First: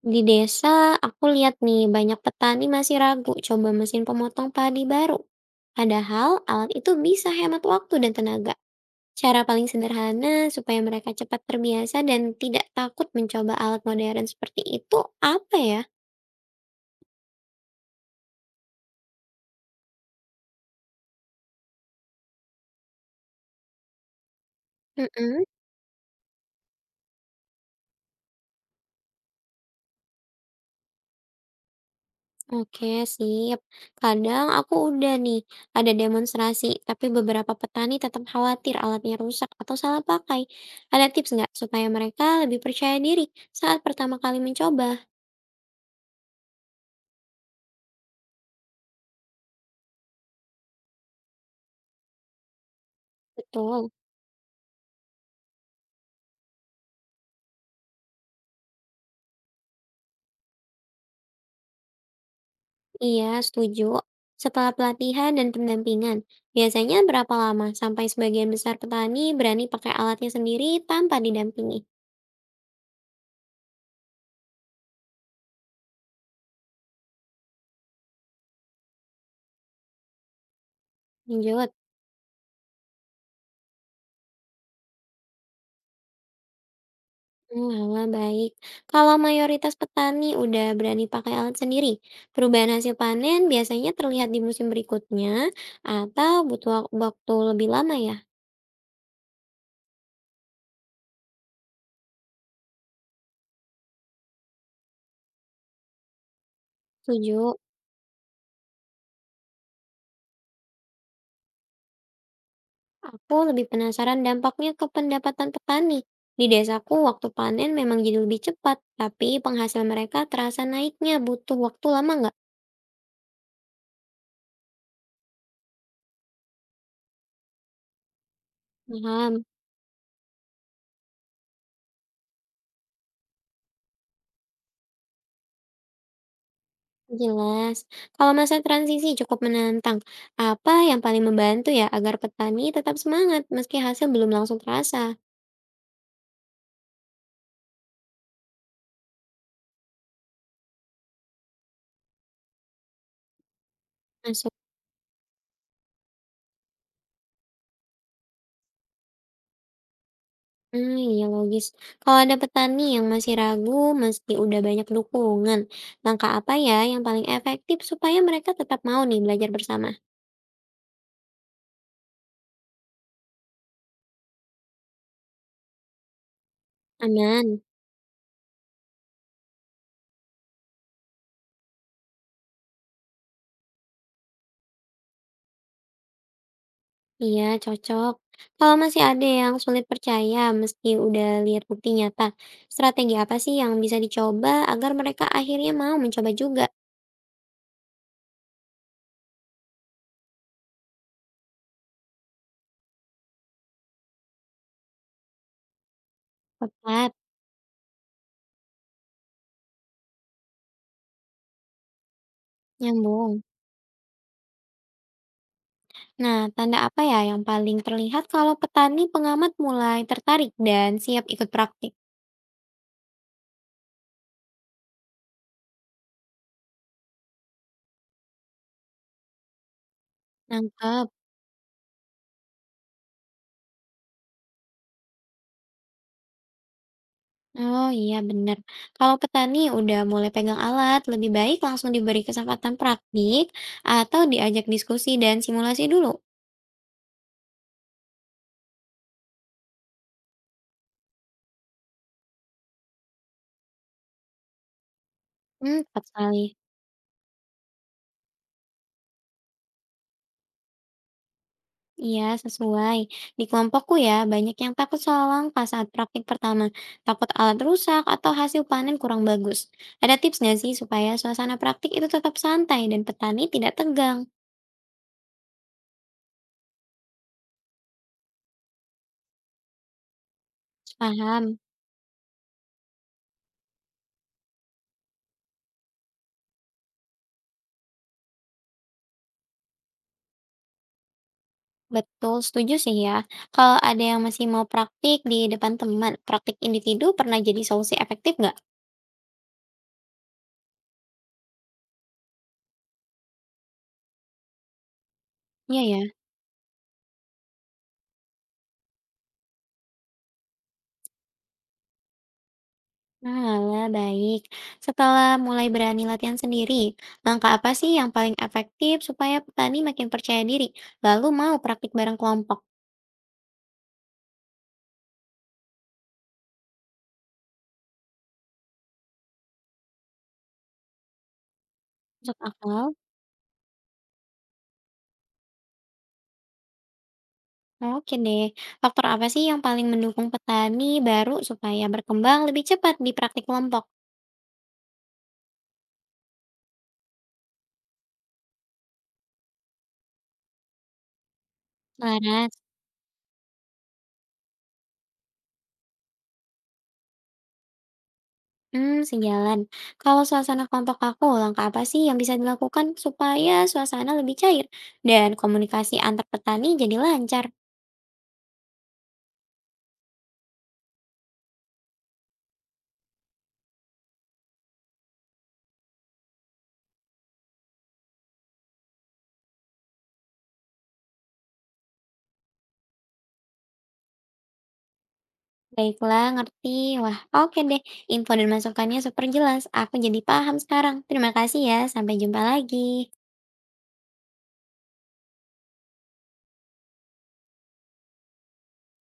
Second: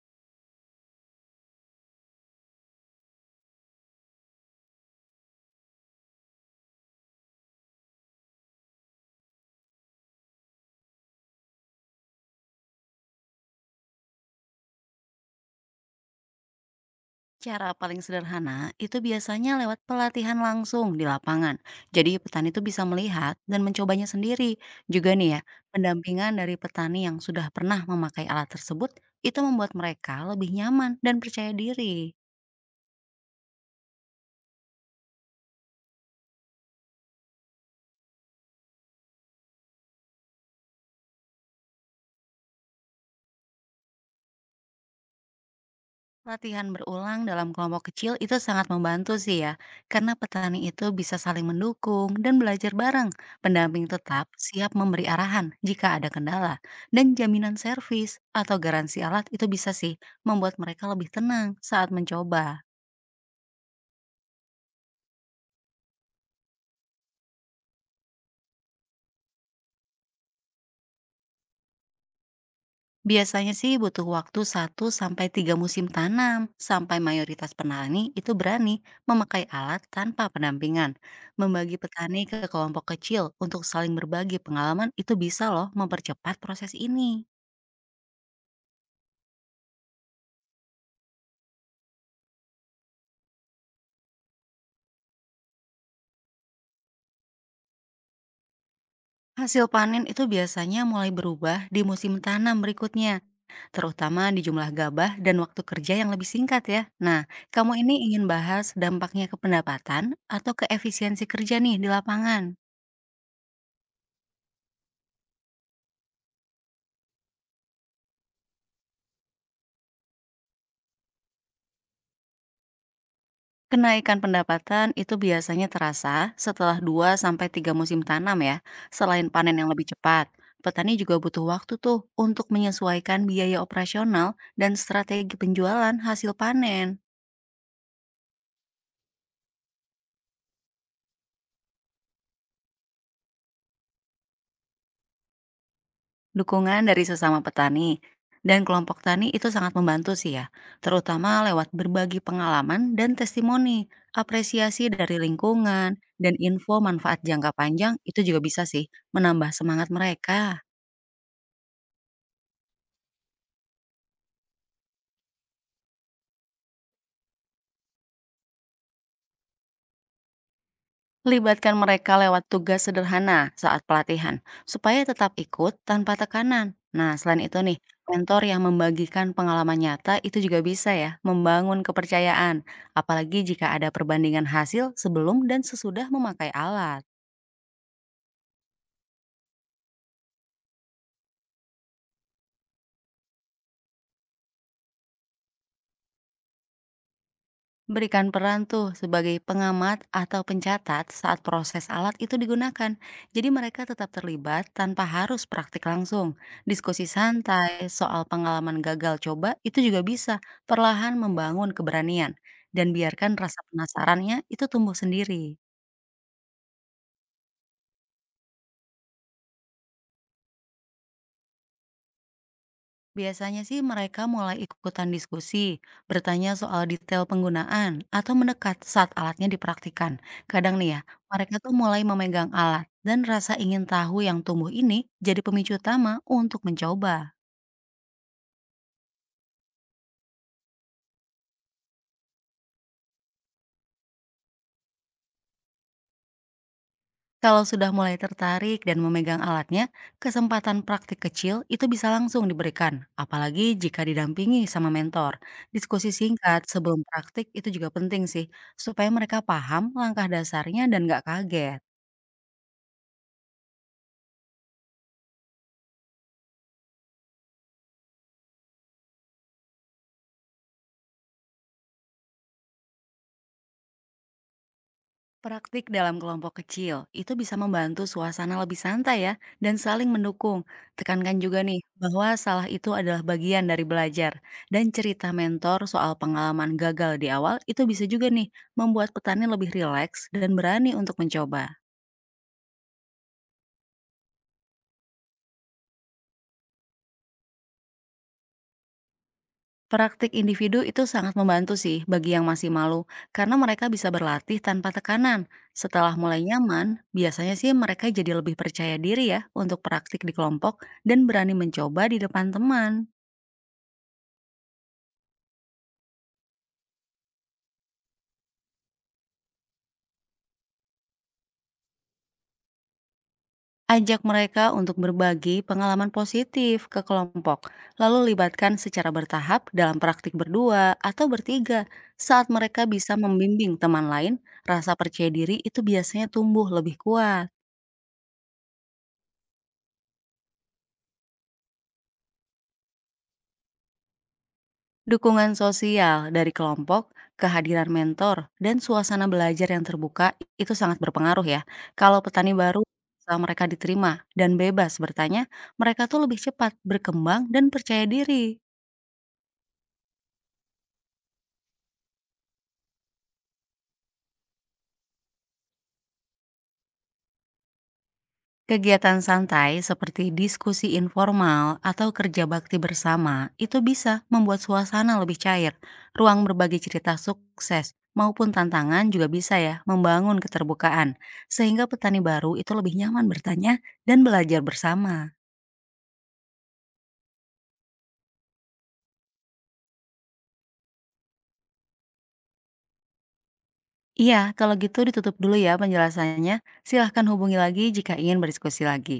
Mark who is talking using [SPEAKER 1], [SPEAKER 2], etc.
[SPEAKER 1] Di desa, aku lihat nih banyak petani masih ragu coba mesin pemotong padi baru. Padahal alat itu bisa hemat waktu dan tenaga. Cara paling sederhana supaya mereka cepat terbiasa dan tidak takut mencoba alat modern seperti itu apa ya?
[SPEAKER 2] Cara paling sederhana itu biasanya lewat pelatihan langsung di lapangan. Jadi petani itu bisa melihat dan mencobanya sendiri. Juga nih ya,
[SPEAKER 1] Mm-mm.
[SPEAKER 2] pendampingan dari petani yang sudah pernah memakai alat tersebut itu membuat mereka lebih nyaman dan percaya diri.
[SPEAKER 1] Oke, sip. Kadang aku udah nih ada demonstrasi, tapi beberapa petani tetap khawatir alatnya rusak atau salah pakai. Ada tips nggak supaya mereka lebih percaya diri saat pertama kali mencoba?
[SPEAKER 2] Latihan berulang dalam kelompok kecil itu sangat membantu sih ya, karena petani itu bisa saling mendukung dan belajar bareng. Pendamping
[SPEAKER 1] Betul.
[SPEAKER 2] tetap siap memberi arahan jika ada kendala, dan jaminan servis atau garansi alat itu bisa sih membuat mereka lebih tenang saat mencoba.
[SPEAKER 1] Iya, setuju. Setelah pelatihan dan pendampingan, biasanya berapa lama sampai sebagian besar petani berani pakai alatnya sendiri tanpa didampingi?
[SPEAKER 2] Biasanya sih butuh waktu satu sampai 3 musim tanam sampai mayoritas petani itu berani memakai alat tanpa pendampingan.
[SPEAKER 1] Lanjut.
[SPEAKER 2] Membagi petani ke kelompok kecil untuk saling berbagi pengalaman itu bisa loh mempercepat proses ini.
[SPEAKER 1] Hmm, alah, baik. Kalau mayoritas petani udah berani pakai alat sendiri, perubahan hasil panen biasanya terlihat di musim berikutnya atau butuh waktu lebih lama ya?
[SPEAKER 2] Hasil panen itu biasanya mulai berubah di musim tanam berikutnya, terutama di jumlah gabah dan waktu kerja yang lebih singkat ya. Nah,
[SPEAKER 1] Setuju.
[SPEAKER 2] kamu ini ingin bahas dampaknya ke pendapatan atau ke efisiensi kerja nih di lapangan?
[SPEAKER 1] Aku lebih penasaran dampaknya ke pendapatan petani. Di desaku, waktu panen memang jadi lebih cepat, tapi penghasil mereka terasa naiknya butuh waktu lama nggak?
[SPEAKER 2] Kenaikan pendapatan itu biasanya terasa setelah 2 sampai 3 musim tanam ya. Selain
[SPEAKER 1] Paham,
[SPEAKER 2] panen yang lebih cepat, petani juga butuh waktu tuh untuk menyesuaikan biaya operasional dan strategi penjualan hasil panen.
[SPEAKER 1] jelas. Kalau masa transisi cukup menantang, apa yang paling membantu ya agar petani tetap semangat meski hasil belum langsung terasa?
[SPEAKER 2] Dukungan dari sesama petani dan kelompok tani itu sangat membantu sih ya, terutama lewat berbagi pengalaman dan testimoni,
[SPEAKER 1] Masuk.
[SPEAKER 2] apresiasi dari lingkungan, dan info manfaat jangka panjang itu juga bisa sih menambah semangat mereka.
[SPEAKER 1] Hmm, iya logis. Kalau ada petani yang masih ragu meski udah banyak dukungan, langkah apa ya yang paling efektif supaya mereka tetap mau nih belajar bersama?
[SPEAKER 2] Libatkan mereka lewat tugas sederhana saat pelatihan, supaya tetap ikut tanpa tekanan. Nah, selain itu
[SPEAKER 1] Aman.
[SPEAKER 2] nih, mentor yang membagikan pengalaman nyata itu juga bisa ya membangun kepercayaan, apalagi jika ada perbandingan hasil sebelum dan sesudah memakai alat.
[SPEAKER 1] Iya, cocok. Kalau masih ada yang sulit percaya meski udah lihat bukti nyata, strategi apa sih yang bisa dicoba agar mereka akhirnya mau mencoba juga?
[SPEAKER 2] Berikan peran tuh sebagai pengamat atau pencatat saat proses alat itu digunakan. Jadi mereka tetap terlibat tanpa harus praktik langsung. Diskusi
[SPEAKER 1] Tepat,
[SPEAKER 2] santai soal pengalaman gagal coba itu juga bisa perlahan membangun keberanian. Dan biarkan
[SPEAKER 1] nyambung.
[SPEAKER 2] rasa penasarannya itu tumbuh sendiri.
[SPEAKER 1] Nah, tanda apa ya yang paling terlihat kalau petani pengamat mulai tertarik dan siap ikut praktik?
[SPEAKER 2] Biasanya sih mereka mulai ikutan diskusi, bertanya soal detail penggunaan, atau mendekat saat alatnya dipraktikan. Kadang nih ya,
[SPEAKER 1] Nangkep.
[SPEAKER 2] mereka tuh mulai memegang alat, dan rasa ingin tahu yang tumbuh ini jadi pemicu utama untuk mencoba.
[SPEAKER 1] Oh iya benar. Kalau petani udah mulai pegang alat, lebih baik langsung diberi kesempatan praktik atau diajak diskusi dan simulasi dulu.
[SPEAKER 2] Kalau sudah mulai tertarik dan memegang alatnya, kesempatan praktik kecil itu bisa langsung diberikan, apalagi jika didampingi sama mentor.
[SPEAKER 1] Hmm, tepat
[SPEAKER 2] Diskusi
[SPEAKER 1] sekali.
[SPEAKER 2] singkat sebelum praktik itu juga penting sih, supaya mereka paham langkah dasarnya dan nggak kaget.
[SPEAKER 1] Iya, sesuai. Di kelompokku ya, banyak yang takut salah langkah saat praktik pertama. Takut alat rusak atau hasil panen kurang bagus. Ada tips nggak sih supaya suasana praktik itu tetap santai dan petani tidak tegang?
[SPEAKER 2] Praktik dalam kelompok kecil itu bisa membantu suasana lebih santai ya dan saling mendukung. Tekankan
[SPEAKER 1] Paham?
[SPEAKER 2] juga nih bahwa salah itu adalah bagian dari belajar dan cerita mentor soal pengalaman gagal di awal itu bisa juga nih membuat petani lebih rileks dan berani untuk mencoba.
[SPEAKER 1] Betul, setuju sih ya. Kalau ada yang masih mau praktik di depan teman, praktik individu pernah jadi solusi efektif nggak?
[SPEAKER 2] Praktik individu itu sangat membantu sih bagi yang masih malu karena mereka bisa berlatih tanpa tekanan.
[SPEAKER 1] Iya ya.
[SPEAKER 2] Setelah mulai nyaman, biasanya sih mereka jadi lebih percaya diri ya untuk praktik di kelompok dan berani mencoba di depan teman.
[SPEAKER 1] Nah, baik. Setelah mulai berani latihan sendiri, langkah apa sih yang paling efektif supaya petani makin percaya diri, lalu mau praktik bareng kelompok?
[SPEAKER 2] Ajak mereka untuk berbagi pengalaman positif ke kelompok, lalu libatkan secara bertahap dalam praktik berdua atau bertiga.
[SPEAKER 1] Masuk
[SPEAKER 2] Saat mereka
[SPEAKER 1] akal?
[SPEAKER 2] bisa membimbing teman lain, rasa percaya diri itu biasanya tumbuh lebih kuat.
[SPEAKER 1] Oke deh. Faktor apa sih yang paling mendukung petani baru supaya berkembang lebih cepat di praktik kelompok?
[SPEAKER 2] Dukungan sosial dari kelompok, kehadiran mentor, dan suasana belajar yang terbuka itu sangat berpengaruh ya. Kalau
[SPEAKER 1] Laras.
[SPEAKER 2] petani baru, saat mereka diterima dan bebas bertanya, mereka tuh lebih cepat berkembang dan percaya diri.
[SPEAKER 1] Hmm, sejalan. Kalau suasana kelompok aku, langkah apa sih yang bisa dilakukan supaya suasana lebih cair dan komunikasi antar petani jadi lancar?
[SPEAKER 2] Kegiatan santai seperti diskusi informal atau kerja bakti bersama itu bisa membuat suasana lebih cair. Ruang berbagi cerita sukses maupun tantangan juga bisa ya membangun keterbukaan. Sehingga petani baru itu lebih nyaman bertanya dan belajar bersama.
[SPEAKER 1] Baiklah, ngerti. Wah, oke deh. Info dan masukannya super jelas. Aku jadi paham sekarang. Terima kasih ya. Sampai jumpa lagi.
[SPEAKER 2] Iya, kalau gitu ditutup dulu ya penjelasannya. Silahkan hubungi lagi jika ingin berdiskusi lagi.